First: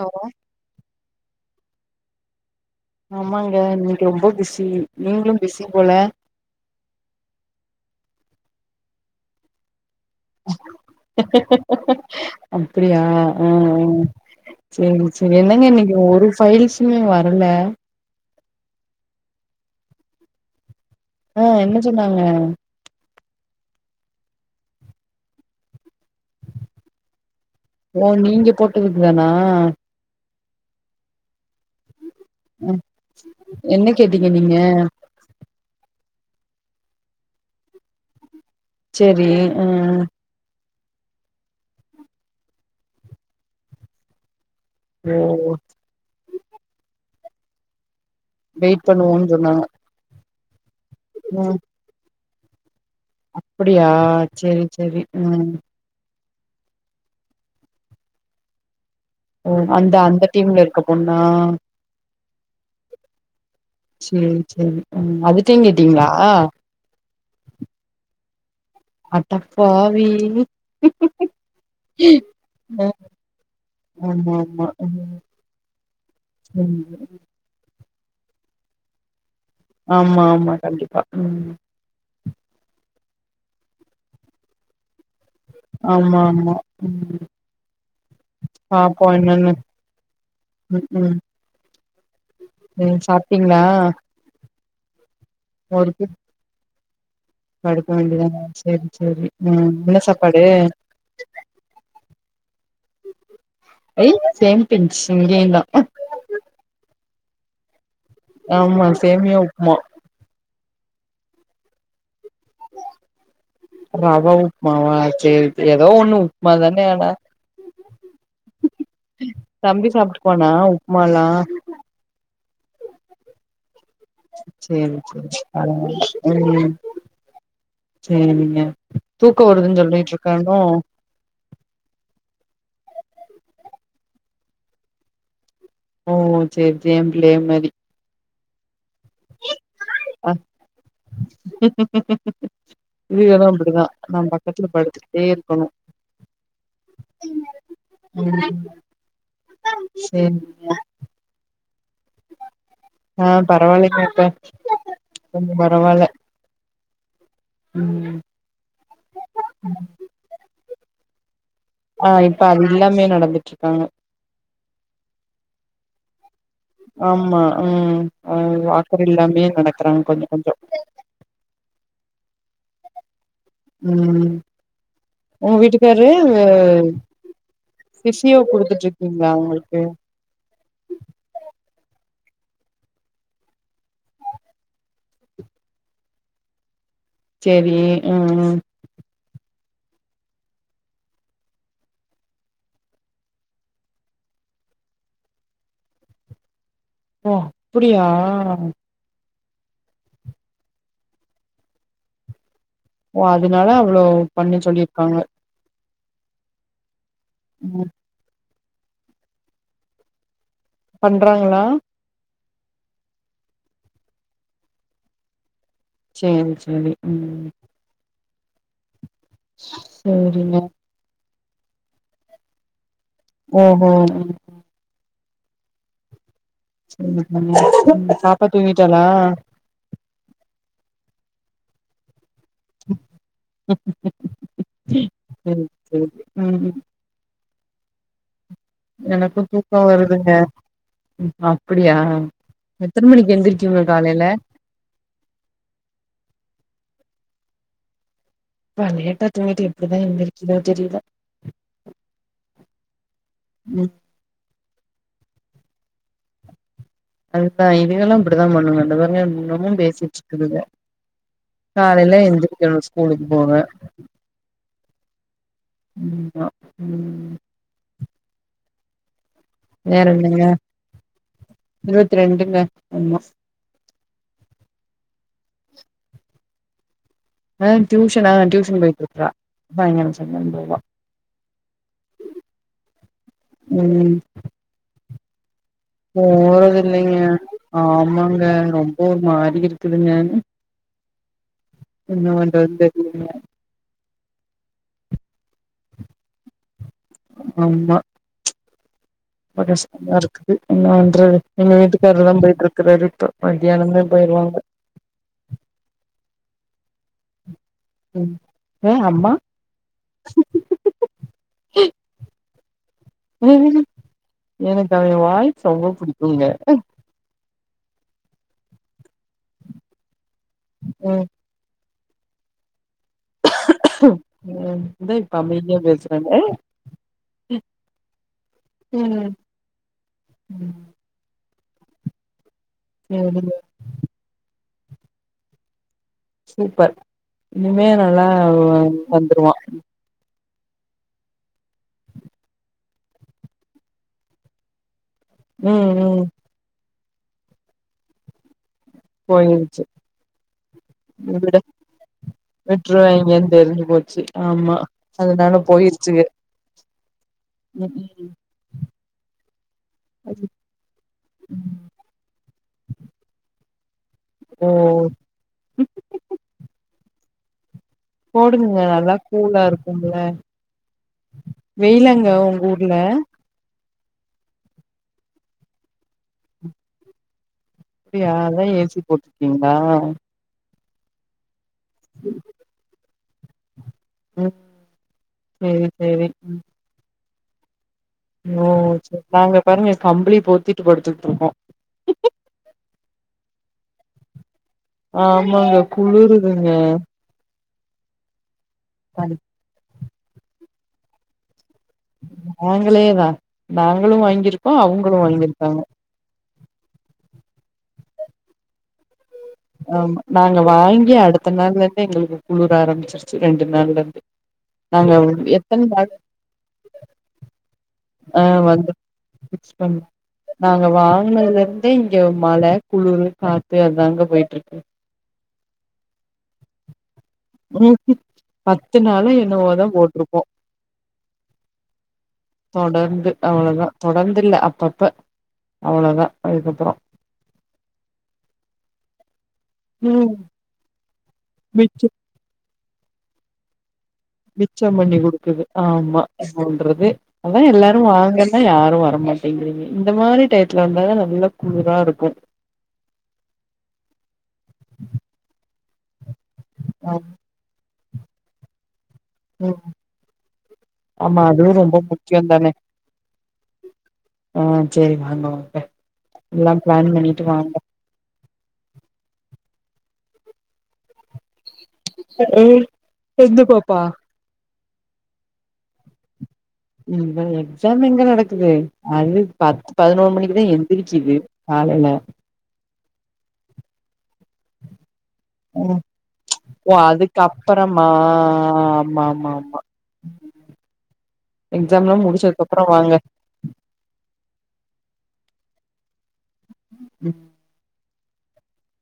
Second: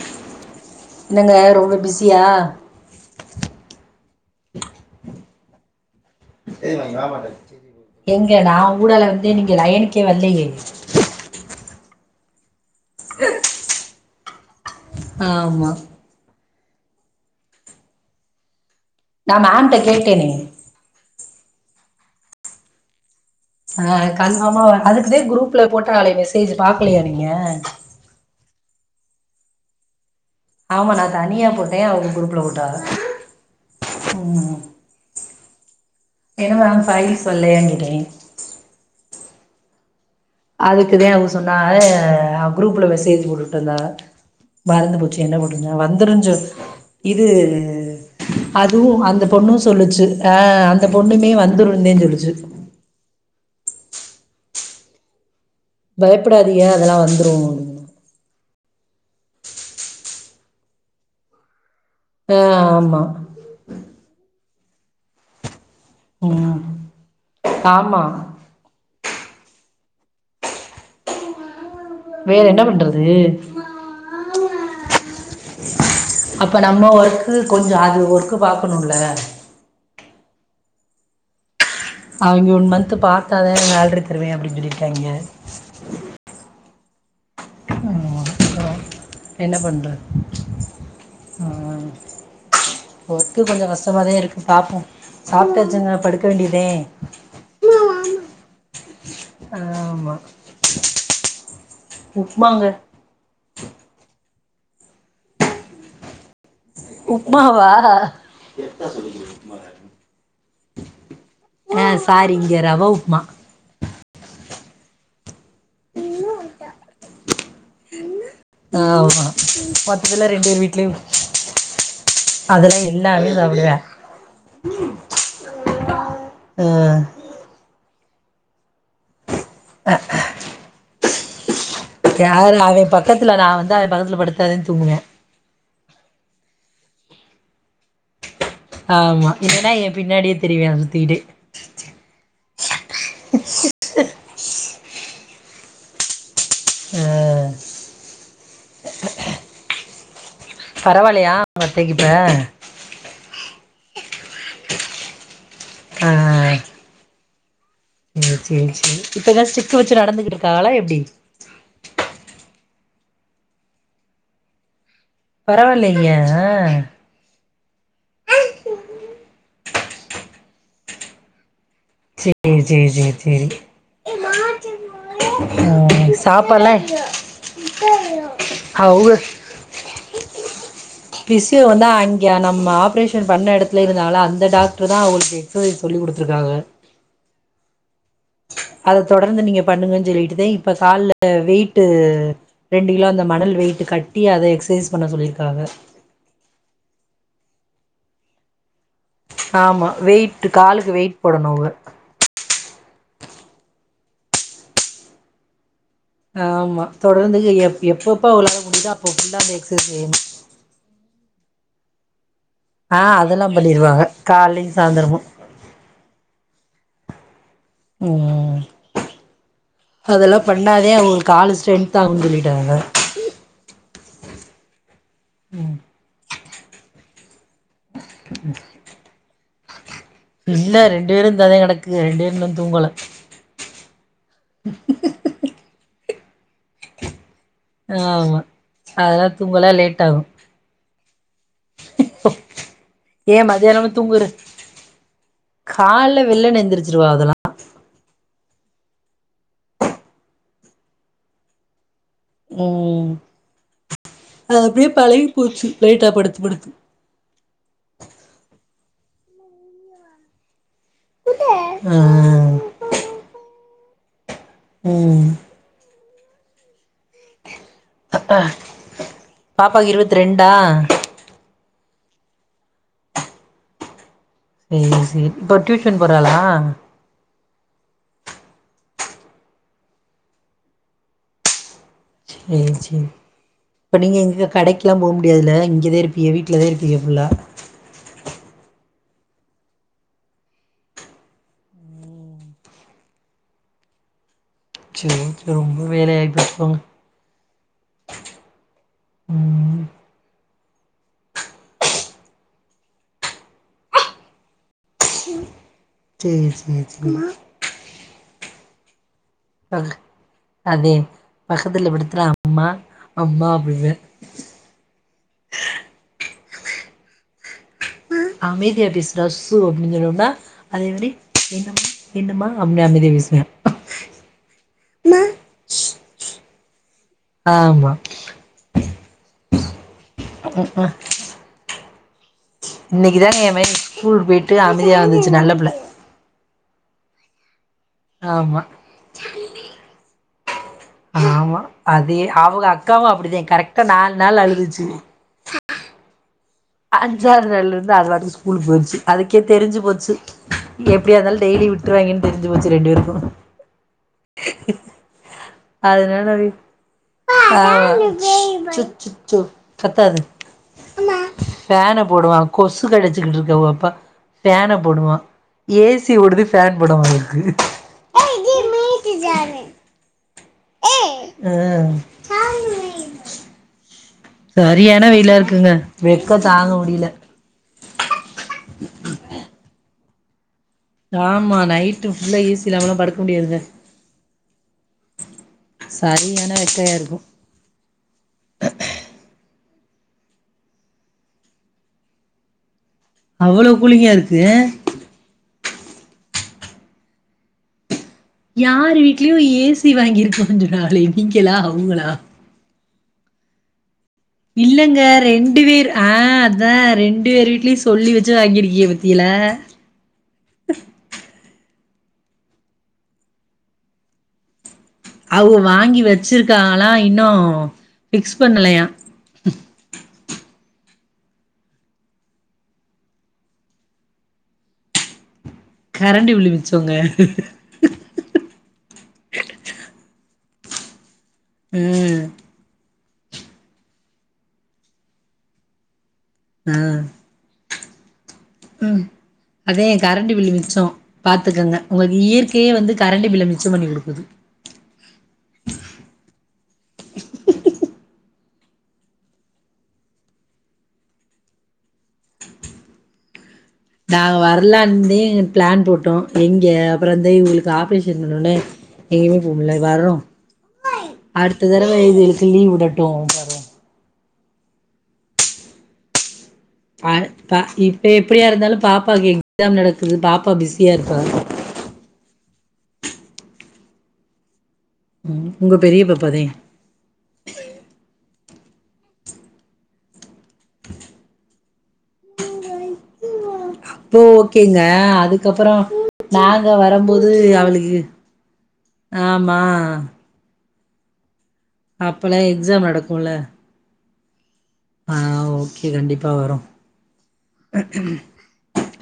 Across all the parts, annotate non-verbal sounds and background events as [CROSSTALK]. Hello என்னங்க ரொம்ப busy சியா ஆமாங்க இன்னிக்கு ரொம்ப பிஸி நீங்களும் பிஸி போல எங்க நான் ஊடால வந்து நீங்க லயணிக்கே கே வல்லயே அப்படியா ஆஹ்ஆஹ் செரி செரி என்னங்க ஆமா இன்னைக்கு ஒரு பைல்ஸ் வரல நான் மேம் கிட்டகேட்டேன ஆஹ் என்ன சொன்னாங்க ஆஹ் கன்ஃபாம வர அதுக்கு தான் குரூப்ல போட்டு டாலே மெசேஜு பாக்கலையா நீங்க இதுக்குதானா ஆமா நான் தனியா போட்டேன் அவங் உம் என்ன கேட்டீங்க நீங்க ம் என்ன மேம் பைல்ஸ் வல்லயான்னு கேட்டேன் சரி உம் அதுக்குதான் அவ சொன்னாங்க குரூப்ல மெசேஜ் போட்டுட்டு இருந்தாங்க மறந்து ஓ போச்சு என்ன பண்ணுறது வந்துரும் இது வெயிட் அதுவும் அந்த பண்ணுவோன்னு சொன்னாங்க பொண்ணும் சொல்லுச்சு ஆஹ அந் ந்த பொண்ணுமே ம் வந்துருந்தேன்னு சொல்லிச்சு அப்டியா செரி செரி உம் பயப்படாதீய அதெலாம் வந்துரும் ஓ அந்த அந்த டீம்ல இருக்க பொண்ணா ஆஹ ஆமா செரி உம் அதுட இருக் உம் ஆமா அட்டப் பாவி க்குங் வேற என்ன பண்றது ஆமா ஆமா உம் அப்ப நம்ம ஒர்க்கு கொஞ்சம் அது ஓர்க்கு பாக்கணும்ல ஆமா ஆமா கண்டிப்பா உம் அவிங்க ஓன் மன்த் பாத்தாதேன் சேலரி தருவேன் அப்டின்னு சொல்லிருக்காங்கே ஆமா ஆமா உம் என்னன்னு. என்ன பண்றது ம், ம். ம். ஒர்க்கு சாப்பிட்டீங்களா? கொஞ்சம் கஷ்டமாதே இருக்கு பாப்போம் சாப்பிட்டாச்சு ஊருக்கு? படுக்க வேண்டியதே [INAUDIBLE] படுக்க வேண்டியதான செரி செரி உம் என்ன சாப்பாடு உப்புமாங்க எய் சேம்பிச் இங்கயு தான் உப்மா வா ஆமா சேமியா உப்புமா ஆஹ பாரிங்க ரவா உப்மா ரவா உப்புமாவா செரி ஏதோ ஒண்ணு உப்மா தானே ஆனா ஆஹ ஆ தம்பி மொத்தத்துல ரெண்டு சாப்ட்டுக்குவானா பேர் வீட்லய உப்புமாலாம்? அதெலாம் எல்லாமே சாப்பிடுவான் செரி செரி ஆஹ ஆ உம் செரிங்க தூக்கம் வருதுன்னு சொல்லிட்டு இருக்கானோ யாரு அவன் பக்கத்துல நான் வந்து அவன் பக்கத்துல படுத்தா தான் தூங்குவியான் ஓ செரி சேம் ஏன் பிள்ள மாரி ஆமா இல்லென்னா எப் அஹ இதுக தா அப்டிதா நம்பக் [UNINTELLIGIBLE] படுத்திட்டே இருக்கணும் ஹ உம் செரி பரவால்லையா ஆஹ் பரவால்லைங்கக்கா கொஞ்சோ பரவால்ல ம் ம்ம் செரி செரி இப்ப எதா ஸ்டிக் வச்சு நடந்துட்ருக்களா எப்டி ஆஹ் இப்ப அது எல்லாமே நடந்துட்டுருக்காங்க பரவால்லைங்க ஆமா உம் வாக்கர் இல்லாமே நடக்கறாங்க கொஞ்சோ கொஞ்சோ சேரி சேரி சேரி சேரி உம் உங்க ஆ வீட்டுக்காரு சாப்பாட்லா பிசியோ குடுத்துட்டு அவங்க இருக்கீங்களா அவங்களுக்கு யா நம்ம ஆப்ரேஷன் பண்ண இடத்துல இருந்தால அந்த டாக்டர் தா அவங்களுக்கு எக்ஸசைஸ் சொல்லி குடுத்துருக்காங்க செரி ம்ம் ம் ம் அத தொடர்ந்து நீங்க பண்ணுங்கன்னு சொல்லிட்டு தா இப்ப கால்ல வெயிட்டு ரெண்டு கிலோ அந்த மணல் வெயிட் கட்டி அத எக்ஸ்சைஸ் பண்ண சொல்லியிருக்காக ஓ அப்டியா ஆமா வெயிட் காலுக்கு வெயிட் போடனும் அவுக ஓ அதனால அவ்ளோ பண்ண சொல்லியிருக்காங்க ஆமா தொடர்ந்து எப் ம் எப்போப்போ அவளோ இந்தா அப் அப்போ தா எக்ஸஸைஸ் பண்றாங்களா ஆஹ் அதெல்லா பண்ணிருவாக காலையும் சாயந்தரமும் செரி செரி உம் ம்ம் அதெல்லாம் சேரிங்க பண்ணாதே அவுங்க காலு ஸ்ட்ரென்த்தாகனு சொல்லிட்டாங்க ஓ ஓ உம் ம் பாப்பா தூங்கிட்டாலா இல்ல ரெண்டு பேரு இந்தாத கிடகுக ரெண்டு பேருமே ம் செரி செரி ம்ம் ஆமா அதெல்லாம் தூங்கலாம் தூக்கோ லேட் ஆகும் வருதுங்க அப்டியா எத்தன மணிக்கு ஏன் எந்திரிக்குங்க மத்தியானம் காலைல தூங்குற காலை வெல்லனா நெந்திரிச்சுருவா அதெல்லாம் எப்ப லேட்டா தூக்கிட்டு எப்டிதான் எந்தரிக்குதோ தெரியுல உஹம் அது அப்டியே பழகி போச்சி அதுதான் இதுகளும் அப்டித்தான் பண்ணுங்க தொப்பருங்க இன்னமும் பேசிட்டு இருக்குதுங்க ஆ காலையில எந்திருக்கணும் ஸ்கூலுக்கு போங்க உஹம் உம் உம் அத்தா பாப்பாக்கு வேற இருவத்தி என்னங்க ரெண்டா இருவத்தி ரெண்டுங்க ஒ சேரி சரி இப்ப டியூஷன் போறாளா ஆஹ் டியூஷன் ஆஹ் டியூஷன் போயிட்டுக்கா [UNINTELLIGIBLE] சரி சரி இப்ப நீங்க எங்க கடைக்கெல்லாம் போ முடியாதுல போறது இல்லைங்க ஆமாங்க ரொம் போ மாறி இருக்குங்க என்ன பண்றதுன்னு தெரிலங்க சரி ஓகே ரொம்ப வேல ஆயிட்டு போங்க அம்அம்மாஹா ம் [UNINTELLIGIBLE] இருக்கு என்னன்ற எங்க வீட்டுக்கார தான் போயிட்டு இருக்கறாரு இப்ப மத்தியானமே போயிருவாங்க செரி செரி சமாமா உம் ஹ அம்மா அதே பக்கத்துல விடுத்தறா அம்மா அம்மா அப்டினா ஆ அமைதியாபேஸ் ரஸ்ஸு [UNINTELLIGIBLE] அது என்ன டி என்னம என்னமா அம் உன் தோ இப்போ அமைதியா பேச உஹ்ம் ஆமா ம் உஹும் ம் இன்னைக்கு தான் சரிங்க என் மெகன் ஸ்கூல் போயிட்டு அம் தெரியா வந்துச்சு நல்ல புள்ள சூப்பர் இனிமே நல்லா ஆமா வா வந்துருவான் ஆமா அதே அவங்க அக்காவும் அப்படிதான் கரெக்டா நாலு நாள் அழுதுச்சு ம் ம் அஞ்சாது நாள்ல இருந்து அதுார ஸ்கூலு போயது அதுக்கே தெரிஞ்சு போயிருச்சு போச்சு எப்டிய இருந்தாலும் விட டெய்லி விட்டுவாங்கன்னு தெரிஞ்சு போச்சு ரெண்டு பேருக்கும் விட்டுருவாங்கன்னு தெரிஞ்சு போச்சு ஆமா அதனால போயிருச்சுங்க அதனால அ ம் ஆஹ் சு கத்தாது ம் அம்மா ஃபனா போடுவா கொசு கடிச்சுகிட்டு இருக்க அப்பா ஓ ஃபேனா போடுவான் ஏசி ஓடுது ஃபேன் போடுவான் [INAUDIBLE] போடுதுங்க நல்லா கூலா இருக்குங்கள வெயிலாங்க உங்க ஊர்ல சரியான வெயில இருக்குங்க வெக்க தாங்க முடியல அப்டியா ஏசி போட்டிருக்கீங்களா ஆமா நைட் புல்ல ஈஸில்லாம்ம படு முடியதுங்க ம் சேரி சேரி சரி ஏனா ம் வெக்கையா இருக்கும் ஓ சேரி நாங்க பாருங்க கம்பளி போத்திட்டு படுத்துட்டு இருக்கோம் அவ்வளோ குளிங்கா இருக்கு ஆமாங்க குளிறுதுங்க யார் வீட்லயும் ஏய்சி த்தி வாங்கியிருக்க சொன்னாலே நீங்கள எல்லாமே அங்களா [UNINTELLIGIBLE] இல்லங்க அவங்களு ரெண்டு வாங்கியிருக்காங்க பேர் ஆஹ் அதான் ரெண்டு பேர் டீ சொல்லி வச்சு வாங்கிருக்கிய பத்தியிங்கலா ஆமா நாங்க வாங்கி அடுத்த நாள் எங்களுக்கு குளிர ஆரம்பிச்சிருச்சு ரெண்டு நாள் இருந்து நாங்க அவ எத்தன வாங்கி நாள் வச்சிருக்கால்லாம் இன்னும் பிக்ஸ் ஆ பண்ணலயா வந்து ஃபிக்ஸ் பண்ணோ நாங்க வாங்கினதுல இருந்தே இங்க மழ குளிர் காத்து அதாங்க போயிட்டு [UNINTELLIGIBLE] கரண்டி விழுமிச்சோங்க உ பத்து நாளா என்னவோதான் போட்டிருக்கோம் ம் தொடர்ந்து அவ்வளோதான் தொடர்ந்து இல்ல அப்பப்ப அவ்ளோதான் அதுக்கப்பறம் உம் அதே ம் கேரண்டி பில்லு மிச்சோம் பாத்துக்கங்க மிச்ச உங்களுக்கு இயற்கையே வந்து கரெண்ட்டு பில்ல மிச்சம் பண்ணி குடு மிச்சம் பண்ணி குடுக்குது ஆமா போன்றது அதான் எல்லாரும் வாங்க அதா யாரும் வரமாட்டேங்கிறீங்க இந்த மாரி டையத்துல வந்தாத நல்லா குளுரா இருக்கும் நான் வரலான்ந்தே பிளான் போட்டோம் எங்க ஆ அப்பறந்த இவுங்களுக்கு ஆப்ரெச இதுனோனே எங்கேயுமே போக முடியல ம் வர்றோம் ஆமா அதுவு அடுத்த தரவ ரொம்ப முக்கியோ இதுகளுக்கு லீவ் விடட்டும் வரோம் ஆஹ் சரி வாங்க வாங்க எல்லா பிளான் ஆ பண்ணிட்டு ப வாங்க இப்ப எப்டியா இருந்தாலும் பாப்பாக்கு எக்ஸாம் நடக்கு து பாப்பா பிஸியா இருப்பா அ எந்த பாப்பா உம் உங்க பெரிய பாப்பாதென் எக்ஸாம் எங்க நடக்குது அது பத்து பதினொரு மணிக்கு இப்பதான் எந்திரிகுது காலைல இப்போ ஓகேங்க அதுக்கப்பறம் நாங்க ஓ வரும்போது அதுக்கு அவளுக்கு அப்பறமா ஆமா எக்ஸாம் எல்லாம் அப்பல்லா முடிச்சதுக்கு எக்ஸாம் அப்பறம் வாங்க ஆஹ் ஓகே கண்டிப்பா ப வரோம்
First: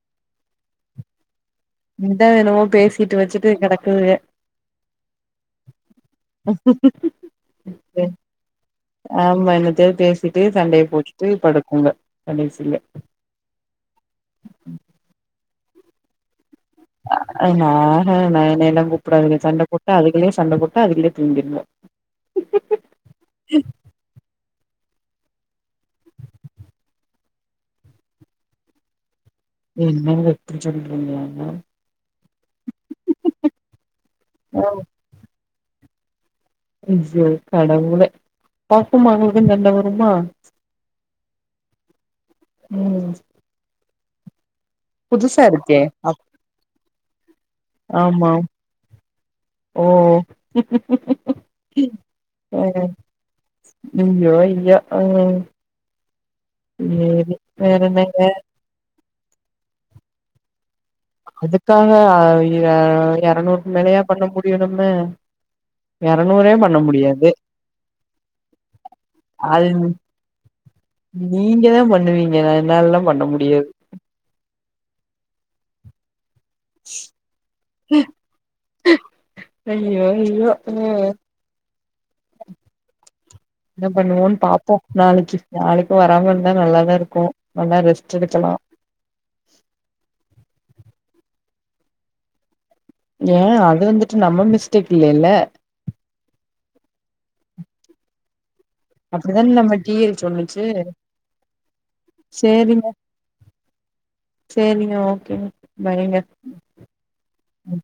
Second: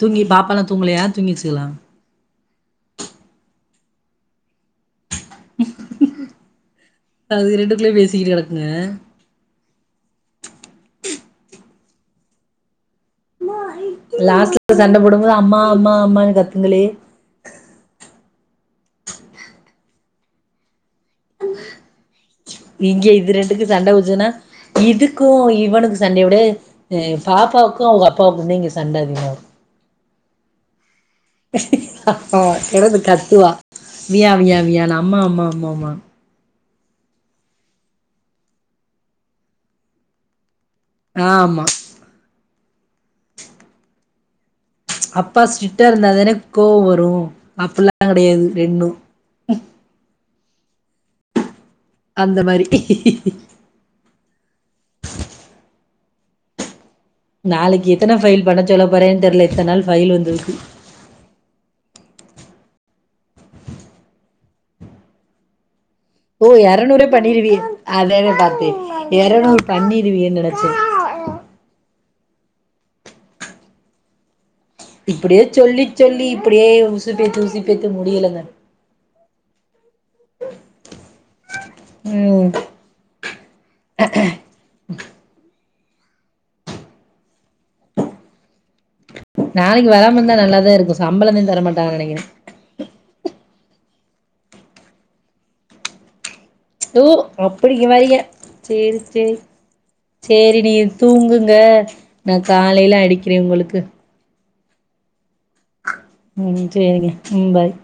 தூங்கி பாப்ப எலாம் தூங்கலயா தூங்கிர்சுகலாம் இந்த எணமோ பேசிட்டு வச்சுட்டு கெடக்குதுங்க அது ரெண்டுக்குள்ளயே பேசிக்கிட்டு கெடக்குங்க ஆமா என்னதயோ பேசிட்டு சண்டய போ துளி படுக்குங்க கடைசியில லாஸ்ட்ல சண்ட போடும்போது அம்மா அம்மா அம்மனு கத்து அஹ் நானா நா கூப்பிடாதுங்க சண்ட போட்டா அதுங்களே சண்ட போட்டு அதுங்களே தூங்கிருங்க இங்க இது ரெண்டுக்கு சண்ட உஜன்னா இதுக்கும் இவனுக்கு சண்டய விட பாப்பாவுக்கும் அவங்க அப்பாவுக்கும்ந்த இங்க சண்ட அதிக இருக்கும் என்ன வொட்று [UNINTELLIGIBLE] [UNINTELLIGIBLE] ஹஹ கடது கத்துவா வியா வியா வியானு அம்மா அம்மா ஆமாம்மா ஐயோ கடவுளே பாப்பமா அவங்களுக்கு சண்ட வருமா ஆமா உம் அப்பா ஸ்ட்ரிக்ட் இருந்தா தானே கோவம் வரும் வரும் அப்ப எல்லாம் ஆமா கிடையாது ரெண்டும் ஓ [INAUDIBLE] அந்த மாரி ஜயோ ஜயோ உஹம் நாளைக்கு எத்தனை ஃபைல் பண்ணச்சொல்ல போறானு தெரியல இத்தன நாள் ஃபைல் வந்திருக்கு அதுக்காக இருநூறு மேலையா பண்ண முடியும் நம்ம ஓ இருநூறே பண்ண இரநூறே முடியாது பண்ணிடுவியே அதானே பார்த்தேன் இரநூறு அது பண்ணிடுவியேன்னு நினைச்சேன் நீங்க தான் பண்ணுவீங்க என்னால எல்லாம் பண்ண முடியாது இப்படியே சொல்லி சொல்லி இப்படியே உசு பேத்து உசு பேத்து முடியலைங்க ஐயோ ஐயோ உஹ ம் என்ன பண்ணுவோன்னு பாப்போம் நாளைக்கு நாளைக்கும் வராம இருந்தா நல்லாதான் இருக்கும் நல்லா ரெஸ்ட் எடுக்கலாம் நாளைக்கு வராம இருந்தா நல்லாதா இருக்கும் சம்பளம்தான் தரமாட்டாங்க நெனைக்கிறன் ஏன் அது வந்துட்டு நம்ம மிஸ்டேக் இல்லையல்ல து அப்டி வரீக சரி சரி அப்டிதான நம்ம டி எல் சரி சொன்னுச்சு நீ தூங்குங்க நான் காலையில அடிக்கிறேன் உங்களுக்கு செரிங்க ஓகே உம் சரிங்க உம் பாய்